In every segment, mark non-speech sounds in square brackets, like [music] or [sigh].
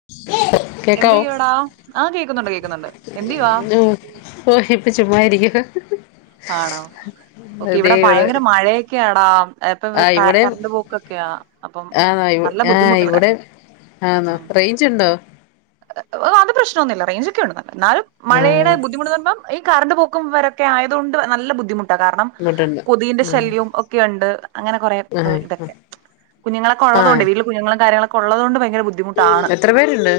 [unintelligible] എന്ത് ചെയ്യുവടാ ആഹ് കേൾക്കുന്നുണ്ട് കേൾക്കുന്നുണ്ട് എന്ത് ചെയ്യുവാ ഓഹ് ഇപ്പ ചുമ്മാ യിരിക്കുന്നു. ആണോ ഓക്കെ ഇവിടെ ഭയങ്കര മഴയൊക്കെയടാ ഇപ്പ ആ [unintelligible] ഇവിടെയും കരണ്ട് പോക്കൊക്കെയാ അപ്പം ആന്നോ നല്ല ആ ബുദ്ധിമുട്ട് ഇവിടെ ആന്നോ ഉം റേഞ്ച് ഇണ്ടോ അത് പ്രശ്നൊന്നുല്ല റേഞ്ച് ഒക്കെ ഉണ്ട് എന്നാലും ആ മഴയുടെ ബുദ്ധിമുട്ട് പറിമ്പൊ ഈ കറണ്ട് പോക്കും വരൊക്കെ ആയതു കൊണ്ട് നല്ല ബുദ്ധിമു കാരണം ഇങ്ങോട്ടുണ്ട് കൊതുകിന്റെ ഉം ശല്യവും ഒക്കെ ഇണ്ട് അങ്ങനെ കൊറെ ആ ഇതൊക്കെ ആ കുഞ്ഞുങ്ങളൊക്കെള്ളത് കൊണ്ട് വീട്ടില് കുഞ്ഞുങ്ങളും കാര്യങ്ങളൊക്കെ ഉള്ളത് കൊണ്ട് ഭയങ്കര ബുദ്ധി എത്ര പേര്ണ്ട്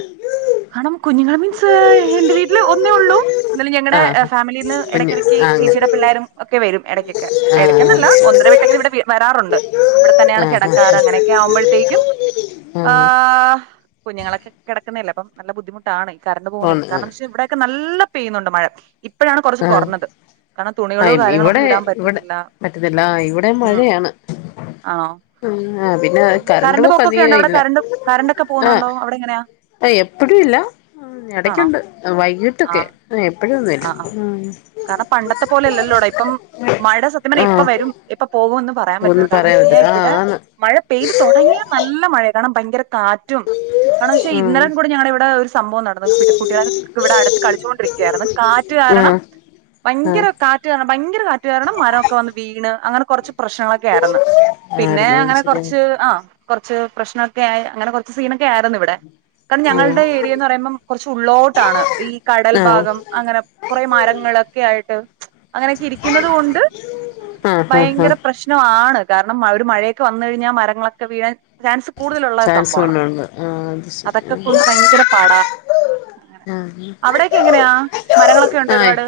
ണം കുഞ്ഞുങ്ങൾ മീൻസ് എന്റെ വീട്ടില് ഒന്നേ ഉള്ളൂ എന്നാലും ഞങ്ങളുടെ ആ ഫാമിലീന്ന് കുഞ്ഞ് എടയ്ക്കെടയ്ക്ക് ആ അങ്ങനെ ചേച്ചിയുടെ പിള്ളേരും ഒക്കെ വരും എടക്ക് ആ എടയ്ക്കെന്നല്ല ഒന്നര വീട്ടെങ്കില് ഇവിടെ വരാറുണ്ട് ഇവിടെ തന്നെയാണ് ആ ആ കെടക്കാറ് അങ്ങനെക്കെ ആകുമ്പോഴത്തേക്കും ആ ആഹ് കുഞ്ഞുങ്ങളൊക്കെ കിടക്കുന്നില്ലെ അപ്പം നല്ല ബുദ്ധിമുട്ടാണ് ഈ കറണ്ട് പോകുന്നൊ പോന്ന് കാരണം ആ ന്തെന്ന് വെച്ചാ ഇവിടൊക്കെ നല്ല പെയ്യുന്നുണ്ട് മഴ ഇപ്പഴാണ് കൊറച്ച് ആ കുറഞ്ഞത് കാരണം ആ തുണികളോ കാര്യങ്ങളോ ഇവിടെ ഒന്നും ഇടാൻ ഇവിടെ പറ്റുന്നില്ല പറ്റുന്നില്ല ആ ഇവിടെ ഉം മഴയാണ് ആഹ് ആ പിന്നെ കാരണം കറണ്ട് പോക്ക് പോക്കൊക്കെ ഉണ്ടോ അധികം അവിടെ ഇല്ല കറണ്ടൊക്കെ പോകുന്നുണ്ടോ അവിടെ എങ്ങനെ ആഹ് എപ്പഴുല്ല ഇടയ്ക്കുണ്ട് വൈകിട്ടൊക്കെ ആഹ് എപ്പഴൊന്നു ആഹ് കാരണം പണ്ടത്തെ പോലെല്ലല്ലോടാ ഇപ്പം മഴ സത്യ പറഞ്ഞ എപ്പൊ ആഹ് വരും എപ്പൊ പോകു പറയാൻ ഒന്നും പറ്റുന്നത് കാരണം പറയാൻ പക്ഷെ പറ്റത്തില്ല ഇവിടെ ആഹ് ആന്ന് മഴ പെയ്തു തുടങ്ങിയ നല്ല മഴയ കാരണം ഭയങ്കര കാറ്റും റ്റും കാരണം വെച്ചാൽ ഇന്നലെ ഉം കൂടെ ഞങ്ങളെ ഇവിടെ ഒരു സംഭവം നടന്നു [unintelligible] ഇവിടെ അടുത്ത് കളിച്ചോണ്ടിരിക്കയിരുന്നു കാറ്റ് കാരണം ആഹ് ആഹ് ഭയങ്കര കാറ്റുകാരണം ഭയങ്കര കാറ്റുകാരണം മരമൊക്കെ വന്ന് വീണ് അങ്ങനെ കുറച്ച് പ്രശ്നങ്ങളൊക്കയിര്ന്നു പിന്നെ ആയിരുന്നു അത് അങ്ങനെ ശരി കൊറച്ച് ആഹ് കൊറച്ച് പ്രശ്നമൊക്കെ ആയി അങ്ങനെ കൊറച്ച് സീനൊക്കെ ആയിരുന്നു ഇവിടെ കാരണം ഉം ഞങ്ങൾടെ ഏരിയാന്ന് പറയുമ്പം കുറച്ച് ഉള്ളോട്ടാണ് ഈ കടൽ ആഹ് ഭാഗം അങ്ങനെ കൊറേ മരങ്ങളൊക്കെ ആയിട്ട് അങ്ങനൊക്കെ ഇരിക്കുന്ന്നത് കൊണ്ട് ആഹ് ആഹ് ആഹ് ഭയങ്കര പ്രശ്ന വാണ് കാരണം ഒരു മഴയൊക്കെ വന്ന് കഴിഞ്ഞാൽ മരങ്ങളൊക്കെ വീഴൻ ചാൻസ് കൂടുതലുള്ള ചാൻസ് സംഭവണ് വണ്ണുണ്ട് ആ അത് അതൊക്കെ ശരി കൊണ്ട് ഭയങ്കര പടാ അഹ് മരങ്ങളൊക്കെ ഉണ്ട് ആഹ് ഒരുപാട്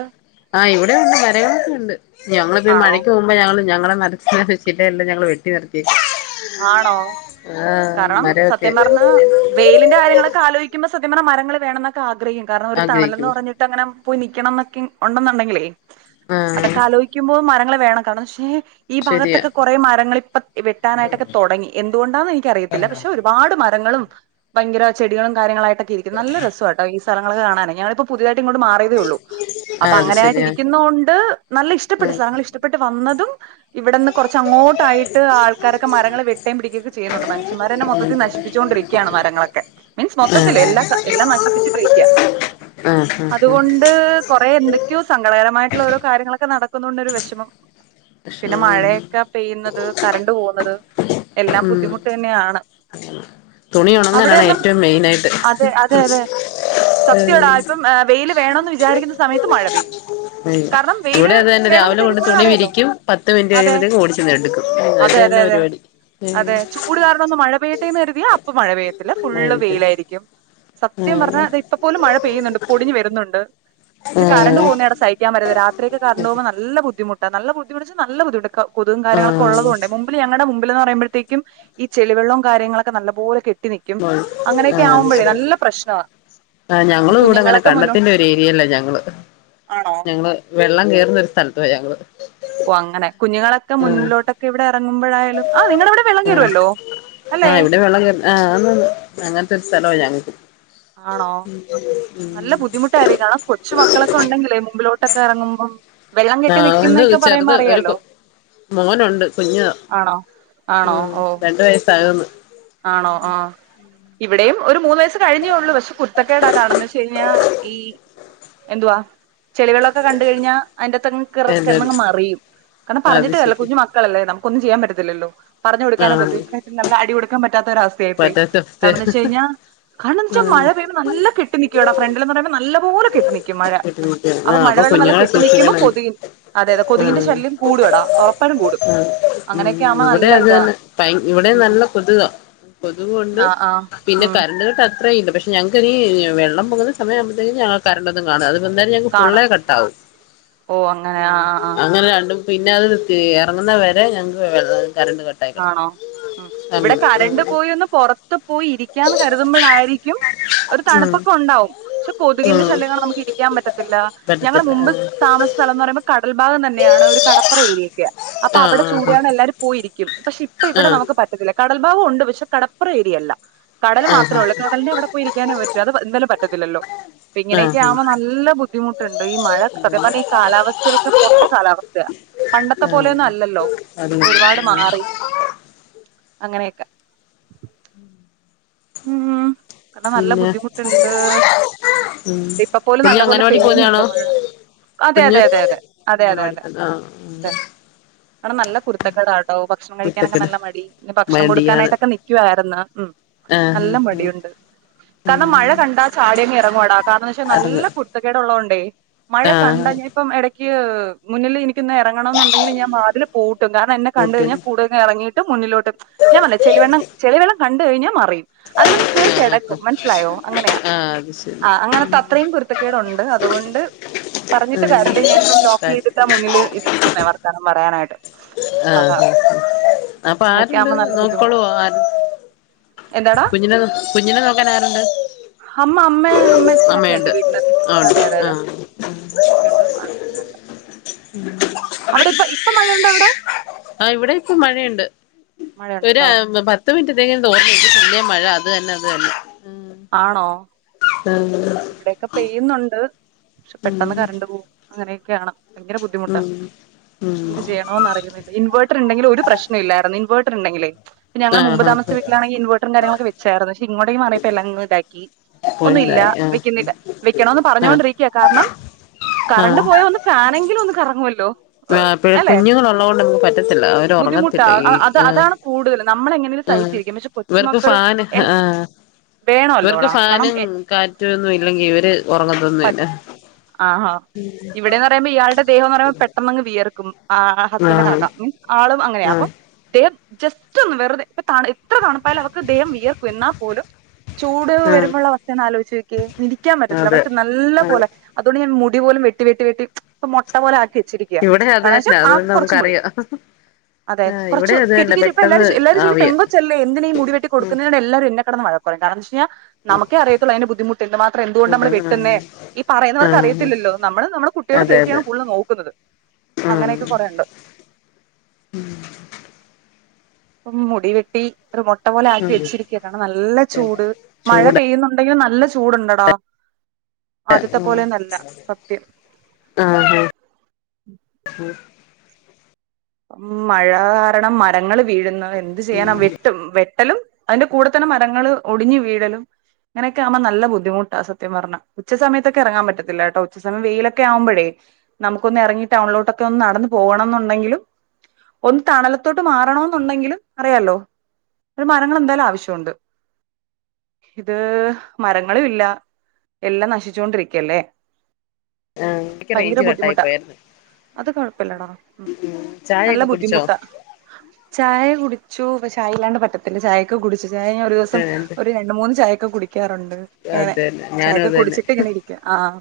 ആഹ് ഇവിടെ ഉണ്ട് മരങ്ങളൊക്കെ ഉണ്ട് ഞാൻ പറഞ്ഞ് ആണോ മഴക്ക് ക്കുമ്പം ഞങ്ങളെ നി ചിലെല്ലാം ഞങ്ങൾ വെട്ടി നിർത്തി ആണോ കാരണം മരമൊക്കെ സത്യം പറഞ്ഞ വെയിലിന്റെ കാര്യങ്ങളൊക്കെ ആലോയിക്കുമ്പോ സത്ത്യം പറഞ്ഞ മരങ്ങള് വേണന്നൊക്കെ ആഗ്രഹം കാരണം ഒരു തണല് എന്ന് ആഗ്രഹിക്കും പറഞ്ഞി ട്ടങ്ങനെ പോയി നിക്കണന്നൊക്കെ ഉണ്ടെന്നുണ്ടെങ്കിലേ ആ അതൊക്കെ ആലോ കുമ്പോ മരങ്ങള് വേണം കാരണം പക്ഷെ ഈ ശരിയാ ഭാഗത്തൊക്കെ കൊറെ മരങ്ങള് ഇപ്പൊ വെട്ടാനായിട്ടൊക്കെ തൊടങ്ങി എന്തുകൊണ്ടാന്ന് എനിക്ക അറിയത്തില്ല പക്ഷെ ഒരുപാട് മരങ്ങളും ഭയങ്കര ചെടികളും കാര്യങ്ങളായി ട്ടക്കെരിക്ക നല്ല രസം കേട്ടോ സ്ഥലങ്ങള് കാണാന് ഞാനിപ്പോ പുതിയതായിട്ട ഇങ്ങോ മാറിയേ ഉള്ളൂ അപ്പൊ ആ അത് അങ്ങനെയിട്ട് ശരിയാ ഇരിക്കുന്നോണ്ട് നല്ല ഇഷ്ടപ്പെട്ടു ആ സ്ഥലങ്ങൾ ഇഷ്ടപ്പെട്ട് വന്നതും ഇവിടെന്ന് കുറച്ച് അങ്ങോട്ടായിട്ട് ആൾക്കാരൊക്കെ മരങ്ങള് വെട്ടയും പിടിക്കൊക്കെ ചെയുന്നുണ്ട് മുഷ്യന്മാരന്നെ മൊത്തിൽ നശിപ്പുകൊണ്ടിരിക്കാണ് ഉം മരങ്ങളൊക്കെ മീൻസ് ആഹ് മൊത്തത്തില് എല്ലാ ക എല്ലാം നശിപ്പിച്ചിട്ടിരിക്ക്യ ആഹ് ആഹ് ആഹ് ണ്ട് കൊറെ എന്തെക്ക്യോ സങ്കടകരമായിട്ടുള്ള ഓരോ കാര്യങ്ങളൊക്കെ നടക്കുന്നോണ്ട് ഒരു വെഷമം പക്ഷേ പിന്നെ മഴയൊക്കെ പെയ്യ്ന്നത് കറണ്ട് പോവുന്നത് എല്ലാം ഉം ബുദ്ധിമുട്ടെന്നെയാണ് തുണി ഒണങ്ങാനാണ് ഏറ്റവും മെയിനായിട്ട് പ്രശ് സത്യോടാ ഇപ്പം ഏ വെയില് വേണോന്ന് വിചാരിക്കുന്ന സമയത്ത് മഴ പെയ്യും കാരണം [unintelligible] വെയില് ഇവിടിം അത് തന്നെ വേണോന്ന് രാവിലെ വിചാരിക്കും കൊണ്ട് തുണി നമ്മൾക്കറിയാലോ വിരിക്കും പത്ത് മിനിറ്റ് അതെ കഴിയുമ്പോഴത്തേക്കും ഓടിച്ചെന്ന് എട്ക്കും അത് അതെ അതെ തന്നെ അതെ പരിപാടി അതെ ചൂട് കാരണം ഒന്ന് മഴ പെയ്യട്ടെന്ന് കരുതിയാ അപ്പൊ മഴ പെയ്യത്തില്ല ഫുള്ള് വെയിലായിരിക്കും സത്യം പറഞ്ഞാ ആഹ് ഇതാ ഇപ്പ പോലും മഴ പെയ്യ്ന്ന്ണ്ട് പൊടിഞ്ഞ് വര്ന്ന്ണ്ട് പക്ഷെ കറണ്ട് ആഹ് പോവുന്നെട് സഹി ക്കാൻ പറ്റാത്തെ രാത്രിയൊക്കെ കറണ്ട് പോവ്മ്പോ നല്ല ബുദ്ധിമുട്ടാ നല്ല ബുദ്ധിമുട്ട്ച്ചാ നല്ല ബുദ്ധിമുട്ട് ക കൊത്കും കാര്യങ്ങളൊക്കെ ആഹ് ഒള്ളത് കൊണ്ടേ മു മ്പില് ഞങ്ങളെ മുമ്പില്ന്ന് പറയ്മ്പത്തേക്കും ഈ ചെളി വെള്ളും കാര്യങ്ങളൊക്കെ നല്ല പോലെ കെ ട്ടി നിക്കും അങ്ങനെയൊക്കെ ആഹ് ആവുമ്പഴേ നല്ല പ്രശ്നാ ആഹ് ഞങ്ങലും ഇവിടെ അങ്ങനെ കണ്ടത്തിന്റെ ഒരു ഏരിയേലാ ഞങ്ങള് ആണോ ഞങ്ങള് വെള്ളം കേറ്ന്നൊര് സ്ഥലത്താ ഞങ്ങള് ഓഹ് അങ്ങനെ കുഞ്ഞുങ്ങളൊക്കെ ആഹ് മുന്നിലൊട്ടൊക്കെ ഇവിടെ എറങ്ങ്മ്പോഴായാലും ആഹ് നിങ്ങളവിടെ ആഹ് ആഹ് ഇവിടെ വെള്ളം കേറ് ആന്നാന്ന് അങ്ങൻത്തൊര് സ്ഥലൊ ഞങ്ങക്ക് ആണോ ഉം ഉം നല്ല ബുദ്ധിമുട്ടായിരിക്കും കാരണം കൊച്ച് മക്കളൊക്കെ ഉണ്ടെങ്കിലേ മുമ്പിലോട്ടൊക്കെ എറങ്ങ്മ്പം വെള്ളം കെട്ടി ആഹ് ഉണ്ട് നിക്ക്ന്നൊക്കെ പറയുമ്പോ ചെറുത് ഒരു കു അറിയാലോ മോനുണ്ട് കുഞ്ഞാ ആണോ ആണോ ആഹ് ഓ രണ്ട് വയസ്സാവ്ന്ന് ആണോ ആഹ് ഇവിടെയും ഒര് മൂന്ന് വയസ് കഴിഞ്ഞേ ള്ളൂ പക്ഷെ കുര്ത്തക്കെടാ കാണന്ന് വെച്ച് കഴിഞ്ഞാ ഈ എന്തുവാ ചെളിവെള്ളോക്കെ കണ്ട് കഴിഞ്ഞാ അതിന്റെകത്തങ്ങ് കെറ് എന്തേന്ന് കെടന്നങ്ങ് മറിയും കാരണം അത് പറഞ്ഞിട്ട് കാര്യല്ല ശരി കുഞ്ഞു മക്കളല്ലേ നമുക്കൊന്നും ചെയ്യാൻ പറ്റത്തില്ലല്ലോ പറഞ്ഞ് കൊട്ക്കാനു പറ്റും ആഹ് ഈ പ്രായത്തിൽ നല്ല അടി കൊടുക്കാൻ പറ്റാത്തൊരവസ്ഥയായി പോയി പറ്റാത്ത അവസ്ഥയാ കാരണംന്ന് വെച്ച് കഴിഞ്ഞാ [unintelligible] ആഹ് നല്ല കെട്ടി നിക്കാടാ ഫ്രണ്ടില്ന്ന് പറയ്മ്പോ നല്ലപോലെ കെട്ടി നി ക്കും മഴ ബുദ്ധിമുട്ടിയാ അപ്പൊ ആഹ് മഴവെള്ളം നല്ല കുഞ്ഞുങ്ങളെ കെട്ടി നിക്ക്മ്പോ സൂക്ഷിക്കണം കൊത് അതെ അതെ കൊതുകിന്റെ ആഹ് ശല്യം കൂടും എടാ ഒറപ്പായിട്ടും കൂടും അങ്ങനെയൊക്കെ ആവ്മ്പോ നല്ല ഇതാ [unintelligible] ഇവടേം ഉം നല്ല കൊത്കാ കൊത്കും ഉണ്ട് ആഹ് ആഹ് പിന്നെ ഉം കരണ്ട് കട്ട് അത്രേയും ഇല്ല പഷ് ഞങ്ങക്ക് ഇനി വെള്ളം പൊങ്ങുന്ന സമയാവ്മ്പത്തേക്കും ഞങ്ങളെ കരണ്ട് കാണും [unintelligible] ഞങ്ങക്ക് ഫുള്ളെ കാണാം കട്ടാവും ആഹ് അങ്ങനെ രണ്ടും പിന്നെ അത് എറങ്ങ്ന്ന വരെ ഞങ്ങക്ക് വെള്ളം കറണ്ട് ക ആണോ ഉം ഇവടെ കരണ്ട് പോയി ഒന്ന് പൊറത്ത് പോയി ഇരിക്കാന്ന് കര്തുമ്പോഴായിരിക്കും ഒര് ഉം തണ്പ്പൊക്കെ ഉണ്ടാവും പക്ഷെ ഉം കൊതുകിന്റെ ഉം ശല്യം കാരണം നമക്ക് ഇരി ക്കാൻ പറ്റത്തില്ല ഞങ്ങള് പറ്റത്തില്ല മുമ്പ് താമസ സ്ഥലംന്ന് പറയ്മ്പോ കടൽഭാഗം തന്നെയാണ് ഒര് കടപ്പുറ ഏര്യേ യ അപ്പൊ അവിടെ ആഹ് ചൂടിയാണ് എല്ലാരും പോയിരിക്കും പക്ഷെ ഇപ്പ ഇവിടെ ആഹ് നമക്ക് പ റ്റത്തില്ല കടൽ ഭാഗം ഉണ്ട് പക്ഷെ കടപ്പുറം ഏരിയല്ല കടല് ആഹ് മാത്രേ ആഹ് ഒള്ളൂ കടലിന്റെവിടെ പോയിരിക്കാന് പറ്റോ അത് എന്തായാലും പറ്റത്തിലല്ലോ ഇപ്പ ഇങ്ങനെയൊക്കെ ആഹ് ആഹ് ആവുമ്പം നല്ല ബുദ്ധിമുട്ട്ണ്ട് ഈ മഴ സത്യം പറഞ്ഞ ഈ കാലാവസ്ഥയൊക്കെ പൊട്ട കാലാവസ്ഥേ പണ്ടത്തെ ആഹ് പോലെയൊന്നും ആഹ് അല്ലല്ലോ ഇപ്പൊ അതുകൊള്ളാം ഒരുപാട് ആഹ് മാറി അങ്ങനെയൊക്കെ ഉം കാരണം നല്ല പിന്നെ ബുദ്ധിമുട്ട്ണ്ട് ഉം ഇപ്പ പോലും കുഞ്ഞ് നല്ല പോലെ അംഗനവാടി പെയ്യുന്നുണ്ട് പോവുന്നയാണോ മഴ അതെ കുഞ്ഞ് അതെ അതെ അതെ അതെ അതെ അംഗനവാടി അതെ ആ അതെ അവിടെ നല്ല കുരുത്തക്കാടാട്ടോ ഭക്ഷണം കഴിക്കാനൊക്കെ കുരുത്തക്കേട് നല്ല മടി പിന്നെ ഭക്ഷണം മടിയാണ് കൊടുക്കാനായിട്ടൊക്കെ നൽക്കുയിരുന്നു ഉം ആഹ് നല്ല ആഹ് മടിയുണ്ട് കാരണം മഴ കണ്ടാ ചാടിയൊങ് ഇറങ്ങുവാടാ കാരണംന്ന് വെച്ചാൽ നല്ല അടങ്ങ് കു ക്ക ഉള്ളതോണ്ടേ മഴ ആഹ് കണ്ടാ ഞ ഇപ്പം ഇടയ്ക്ക് മുന്നിൽ എനിക്കൊന്ന് ഇറങ്ങണ എന്നുണ്ടെങ്കിൽ ഞ അതില് പൂട്ടും കാരണം എന്നെ കണ്ട കുട്ടികൾ കഴിഞ്ഞാൽ കൂടുത ഇറങ്ങിട്ട് മുന്നിലോട്ടും ഞാൻ പറല്ല ചളിവെണം ചെളിവെള്ള കണ്ട കഴിഞ്ഞാൽ മറിയും അതിലങ് കേറി ആഹ് ക്കിടക്കും ആഹ് മനസ്സിലായോ അങ്ങനെയാ ആഹ് അത് ശരി ആ അങ്ങനത്തെ അത്രയും കുരുത്തക്കേടുണ്ട് അതുകൊണ്ട് പറഞ്ഞിട്ട് കാര്യമില്ല ഞാനിപ്പം ലോക്ക ചെയ് ഇ മുന്നിൽ ഇരിക്കുന്ന വർത്താനം പറയാനായിട്ട് അതാ ആഹ് അങ്ങനൊക്കെ ആവുമ്പോ നല്ല ബുദ്ധിമുട്ടാ ആ [unintelligible] എന്താടാ കുഞ്ഞിനെ കുഞ്ഞിനെ നോക്കാൻ ആരുണ്ട് അമ്മ അമ്മയെ ക്ഷനൊക്കെ ഇണ്ട് അമ്മയുണ്ട് വീട്ടില് ആ ഉണ്ട് അതെ അതെ ആ അതെ ഇതൊക്കെയുണ്ട്. അവിടെ ഇപ്പോ ഇപ്പൊ മഴയുണ്ടോ അവടെ? ആഹ് ഇവിടെ ഇപ്പൊ മഴയുണ്ട് ഒരു മഴയുണ്ടല്ലേ പ പത്ത് മിനറ്റത്തെങ്കിലും തോർന്ന് പിന്നേം മഴ അത് തന്നെ അത് തന്നെ. ആണോ? ഉം. ഇവിടെയൊക്കെ പെയ്യുന്നുണ്ട് പക്ഷെ പെട്ടെന്ന് ഉം കറണ്ട് പോവും അങ്ങനെയൊക്കെയാണ്. ഭയങ്കര ബുദ്ധിമുട്ടാ ഉം ഉം എന്ത് ചെയ്യണമെന്ന് അറിയുന്നി ഇൻവേട്റ് ഇണ്ടെങ്കി ഒരു പ്രശ്ന ഇല്ലാരുന്നു ഇൻവെർട്ടർ ഇണ്ടെങ്കിലേഇപ്പോ ഞങ്ങള് മുമ്പ് ആഹ് താമസിച്ച ആഹ് വിട്ടിലാണെങ്കി ഇൻവെർട്ടറും കാര്യങ്ങളൊെ ചേർന്ന് ക്ഷെ ഇങ്ങോടക്ക് മാറിയെപ്പോ എല്ലാംങ് ഇതാക്കി. ഒന്നും ഇല്ല പോയിതായി ആഹ്. വെക്കുന്നില്ല വെക്കണോന്ന് ആഹ് പറഞ്ഞണ്ടിരിക്ക കാരണം കറണ്ട് ആഹ് പോയ ഒന്ന് ഫാനെങ്കിലും ഒന്ന് കറങ്യോല്ലോ. ആഹ് എപ്പോഴും കുഞ്ഞുങ്ങള്ള്ളോണ്ട് ക്ക് പറ്റത്തില്ല അവര് ഒറങ്ങത്തില്ല ഈ ആഹ്. കൂടുതല് നമ്മള ആഹ് ഇവർക്ക് ഫാന് ആഹ് ഇവർക്ക് വേണല്ലോടാ കാരണം ഫാനും എ കാ റ്റൊന്നുല്ലങ്കി ഇവര് ഒറങ്ങ പറ്റ ആഹ് ഇവിടെ പറയുമ്പോ ഇയാളുടെ ദേഹംന്ന് പെട്ടെന്നങ്ങ് വിയർക്കും. ആഹ് ഹസ്ബൻണ്ടും ആഹ് കണക്കാ മീൻസ് ആളും അങ്ങനെയ ആഹ് അപ്പം. ദേഹം ജസ്റ്റന്ന് വെറുതെ ഇപ്പ എത്ര തണുപ്പായാലും അവക്ക് ദേഹം വിയർക്കും എന്നാ പോലും. ചൂട് ആഹ് വരുമ്പോള്ള അവസ്ഥന്ന് ആലോയ്ച്ചോക്യെ ഇരിക്കാൻ പറ്റത്തില്ല അതെ അവൾക്ക് നല്ല അതെ പോലെ. അതൊണ്ട് ഞാൻ മുടി പോലും വെട്ടി വെട്ടി വെട്ടി പ്പൊ മൊട്ട പോലെ ആക്കി വെച്ചിരി ഇവിടെ അത് ക്ക ന്ന് വച്ച തന്നെ ആകെ അതുകൊണ്ട് കൊറച് മുടി. നമുക്കറിയാം അതെ ആഹ് ഇവിടെ കൊറച്ച് അത് കേറ്റി തന്നെ കേറ്റി പ്പ എല്ലാരും പെട്ടെന്ന് ചോ എല്ലാരും ചോയ്ക്കും ആവിയ പെങ്കച്ചല്ലേ എന്തിന ഈ മുടി വെട്ടി ഉം കൊടുക്കുന്നെന്ന് എല്ലാരും എന്ന വരും വഴക്ക് പറയും കാ വശ്യ നമുക്കെ അറിയത്തൊള്ളൂ അയിന്റെ ബുദ്ധിമുട്ടെന്ത്മാത്രം എന്തുകൊണ്ട്മ്മള് വെട്ട്ന്നേ. ഈ പറയുന്നവർക്ക് ആഹ് അറിയത്തില്ലല്ലോ നമ്മള് നമ്മളെ കുട്ടികളെ അതെ അതെ സേഫ്റ്റിയാണ് ഫുള്ള് നോക്കുന്നത്. ആഹ്. കണ്ടു. ഉം. ഇപ്പം മുടി വെട്ടി. ഒരു മൊട്ട പോലെ ആക്കി ആഹ് വെച്ചിരിക്കാണ് കാരണം നല്ല ചൂട് മഴ ചൂട് പെയ്യുന്നുണ്ടെങ്കിലും നല്ല ചു ചൂട്ണ്ടടാ ആദ്യത്തെ പോലെയൊന്നല്ല സത്യം ആഹ് ആഹ്, [inaudible] ഹ്മ്മ് മഴ കാരണം മരങ്ങള് വീഴുന്നു എന്ത് ചെയ്യാനാ വെട്ടും വെ ട്ടലും അയിന്റെ കൂടെത്തന്നെ മരങ്ങള് ഒടിഞ്ഞ് വീഴലും അങ്ങനൊക്കെ ആവുമ്പോ നല്ല ബുദ്ധിമുട്ട സത്യം പറഞ്ഞ ഉച്ചസമയത്തൊക്കെ എറങ്ങാൻപറ്റത്തില്ല കേട്ടോ ഉച്ചസമയം വെയിലൊക്കെ ആവുമ്പഴേ നമുക്കൊന്നെറങ്ങി ടൗണിലോട്ടൊക്കെ ഒന്ന് നടന്ന് പോണംന്നുണ്ടെങ്കിലും ഒന്ന് തണലത്തോട്ട് മാറണോന്നുണ്ടെങ്കിലും അറിയാലോ ഒര് മരങ്ങളെന്തായാലും ആവശ്യമുണ്ട്. ഇത് മരങ്ങളും ഇല്ല എല്ലാം നശിച്ചോണ്ടിരിക്കല്ലേ ആഹ് എനിക്ക് ഭയങ്കര റേഞ്ച് കട്ടായി ബുദ്ധിമുട്ടാ പോയായിരുന്നു അത് കൊഴപ്പല്ലടാ ഹ്മ്മ് നല്ല ചായയൊക്കെ കുടിച്ചോ ബുദ്ധിമുട്ടാ, ചായ കുടിച്ചു പക്ഷെ ചായല്ലാണ്ട് പറ്റ ത്തില്ല ചായൊക്കെ കുടിചു, ചായ ഞാൻ ഒര് ദിവസം എന്ത് ഒര് രണ്ട് മൂന്ന് ചായക്കെ കുടിക്കാറുണ്ട് എങ്ങനെ അതന്നെ ഞാനും ചായൊക്കെ അത് തന്നെ കുടിച്ചിട്ട് ഇങ്ങനെ ഇരിക്ക ആഹ്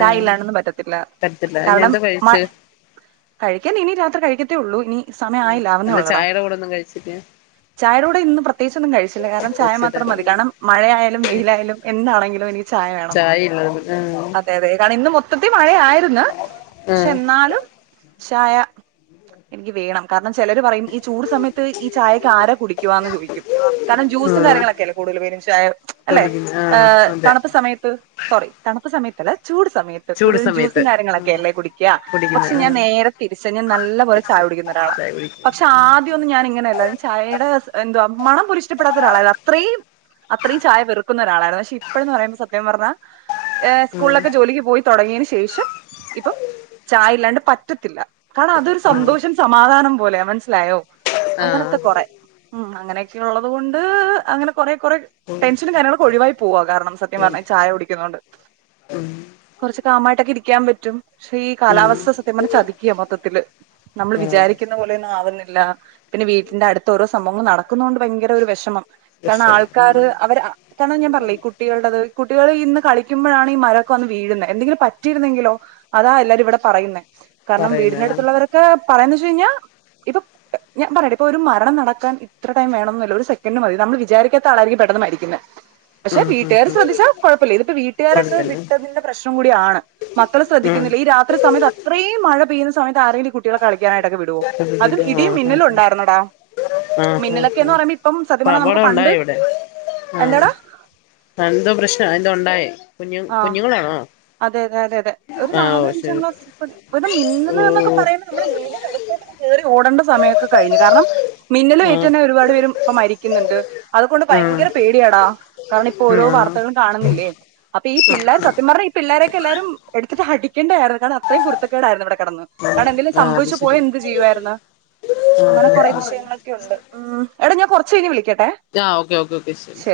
ചായ ഇല്ലാണ്ടൊന്നും പറ്റത്തില്ല. പറ്റത്തില്ല കാരണം അയിനെന്താ മ കഴ്ച്ചേ കഴിക്കാൻ ഇനി രാത്രി കഴിക്കത്തേ ഒള്ളൂ ഇനി സമയം ല്ലാ, ആയില്ല ആവുന്നേ അല്ല ഉള്ളടാ ചായയുടെ കൂടൊന്നും കഴ്ച്ചില്ല ചായയുടെ കൂടെ ഇന്നും പ്രത്യേകിച്ചൊന്നും കഴിച്ചില്ല കാരണം ചായ കഴിച്ചില്ല മാത്രം മതി കാരണം മഴയാലും വെയിലായാലും എന്താണെങ്കിലും എനിക്ക് ചായ വേണം ചായയില്ലായിരുന്നു അതെ അതെ അതാണ് ഇന്ന് മു മൊത്തത്തി മഴയായിര്ന്ന് ക്ഷെ ആഹ് എന്നാലും ചായ എനിക്ക് വേണം കാരണം ചെലര് പറയും ഈ ചൂട് സമയത്ത് ഈ ചായൊക്കെ ആരാ കുടിക്കുവാന്ന് ചോയിക്കും കാരണം ആഹ് ജ്യൂസും ആഹ് കാര്യങ്ങളൊക്കെ അല്ലേ കൂടുതൽ പേരും ചായ അല്ലേ കുടിക്കുന്നു ആഹ് ഏഹ് അതെ തണുത്ത സമയത്ത് സോറി തണുത്ത സമയത്തല്ല ചൂട് സമയ ത്ത് ചൂട് കൂടുതലും ജ്യൂസും സമയത്ത് ആഹ് കാര്യങ്ങളൊക്കെയല്ലേ കുടിക്കാ കുടിക്കുന്നു പക്ഷെ ഞാൻ ആഹ് നേര തിരിച് ഞാൻ നല്ല പോലെ ചായ കുടിക്കുന്നൊരാളാ, ചായ പക്ഷെ കുടിക്കുന്നു ആദ്യം ഒന്നും ഞാൻ ഇങ്ങനെല്ലാ ചായയുടെ എന്തുവാ മണം പോലും ഇഷ്ടപ്പെടാത്ത ഒരാളാ അത്രേം അത്രേം ചായ വെറുക്കുന്ന ഒരാളായിരുന്നു പക്ഷെ ഇപ്പഴ്ന്ന് പറയുമ്പോൾ സത്യം പറഞ്ഞാ ഏഹ് ആഹ് സ്കൂളിലൊക്കെ ജോലിക്ക് പോയി തൊടങ്ങിയന് ശേഷം ഇപ്പം ചായ ഇല്ലാണ്ട് പറ്റത്തില്ല. കാരണം അതൊരു ആഹ് സന്തോഷം സമാധാനം പോലെയാ മനസ്സിലായോ അങ്ങനത്തെ ആഹ് കൊറെ ഹ്മ്മ് അങ്ങനെയൊക്കെ ഉള്ളത് കൊണ്ട് അങ്ങനെ കൊറെ കൊറെ ടെൻഷനും കാര്യങ്ങളൊക്കെ ഒഴിവായി പോവാ കാരണം സത്യം പറഞ്ഞാ ചായ കുടിക്കുന്നോണ്ട് ഉം കൊറച്ച് കാമായിട്ടക്കെ ഇരിക്കാൻ പറ്റും ക്ഷെ ഈ ഉം കാലാവസ്ഥ സത്യം പറഞ്ഞ ചതിക്കാ മൊത്തത്തില് നമ്മള് ആഹ് വിചാരിക്കുന്ന പോലെയൊന്നും ആവുന്നില്ല പിന്നെ വീട്ടിന്റെ അടുത്ത ഓരോ സംഭവങ്ങള് നടക്കുന്നോണ്ട് ഭയങ്കര ഒര് വെഷമം കാരണം പ്രശ്നം ആൾക്കാര് ഉം അവര് കാരണം ഞാൻ പറിഞ്ഞില്ലേ ഈ കു ട്ടികളുടത് കുട്ടികൾ ഇന്ന് കളിക്കുമ്പഴാണ് ഈ മരൊക്കെ വന്ന് വീഴുന്നേ എന്തെങ്കിലും പറ്റിരുന്നെങ്കിലോ അതാ എല്ലാവരും ഇവടെ പറയുന്നേ കാരണം വീടന്റെ പറയുന്നത് അടുത്തുള്ളവരൊക്കെ പറയുന്നേ വെച്ച് കഴിഞ്ഞാ ഇപ്പം ഞാൻ പറയാട്ട ഇപ്പൊ ഒരു മരണം നടക്കാൻ ഇത്ര ടൈം വെണൊന്നില്ല ഒരു സെക്കന്റ് മതി നമ്മള് വിചാക്കാത്ത ആളായിരിക്കും പെട്ടെന്ന് മരിക്കുന്നേ പക്ഷെ ഉം ഉം വീട്ടുകാര് ഉം ശ്രദ്ധിച്ചാ കൊഴപ്പല്ല ഇതിപ്പ വീട്ടുകാരങ്ങ് കൊടുത്തന്നെ വിട്ടതിന്റെ പ്രശ്നം കൂടിയാണ് മക്കള് ഉം ശ്രദ്ധിക്കുന്നില്ല ഈ രാത്രി സമയത്ത് അത്രേം മഴ പെയ്യുന്ന സമയത്ത് ആരെങ്കിലും ഈ കുട്ടികളെ കളിക്കാനായിട്ടൊക്കെ വി ടോ, അതും ഇട്ടിട്ട് ഇടിം ആഹ് ആഹ് മിന്നലും ആഹ് ഉണ്ടായിരുന്നടാ ആഹ് മിന്നലൊക്കെന്ന് ആഹ് പറയുമ്പോ ഇപ്പം സത്യം അപ്പൊ പറഞ്ഞാ നമുക്ക് അപകടം പണ്ട് ഉണ്ടായി ഇവിടെ എന്താടാ [unintelligible] പ്രശ്നാ എന്തോ ഇണ്ടായേ കുഞ്ഞു ആ കുഞ്ഞുങ്ങളാണോ അതെ, അതെ, അതെ, അതെ ഒരു ആഹ് നാലു ഓ ശരി അഞ്ചണ്ണം ഒര് ഓ മിന്നല്ന്നൊക്കെ പറയ്മ്പ നമ്മടെ വീടിനകത്തേക്ക് കയറി ഓടേണ്ട സമയൊക്കെ കഴിഞ്ഞു കാരണം മിന്നലേറ്റ് ആഹ് തന്നെ ഒരുപാട് പേരും ഇപ്പ മരിക്കുന്നുണ്ട് അതുകൊണ്ട് ആഹ് ഭയങ്കര പേടിയാടാ. കാര്ണം ഇപ്പൊ ഓരോ ആഹ് വാർത്തകളും കാണ്ന്നില്ലേ. അപ്പൊ ഈ പിള്ളേർ സത്യം പർഞാ ഈ പിള്ളാരൊക്കെ എല്ലാരും എടുത്ത്ട്ട് അടിക്കണ്ടായിരുന്നു കാര്ണം അത്രയും കുര്ത്തക്കേടായിരുന്നു ഇവടേ കേടന്ന്. കാര്ണം എന്തേലും ആഹ് അത് സംഭവിച്ചു പോയ ശരി എന്ത് ചെയ്യുായിര്ന്ന് അങ്ങനെ ആഹ് കൊറെ ആഹ് വിഷയങ്ങളൊക്കെ ഉണ്ട്. ഉം എട ഞാൻ കൊർച്ചയ്ഞ് വിളിക്കട്ടെ. ആഹ് ഓക്കെ ഓക്കെ ഓക്കെ ശരി.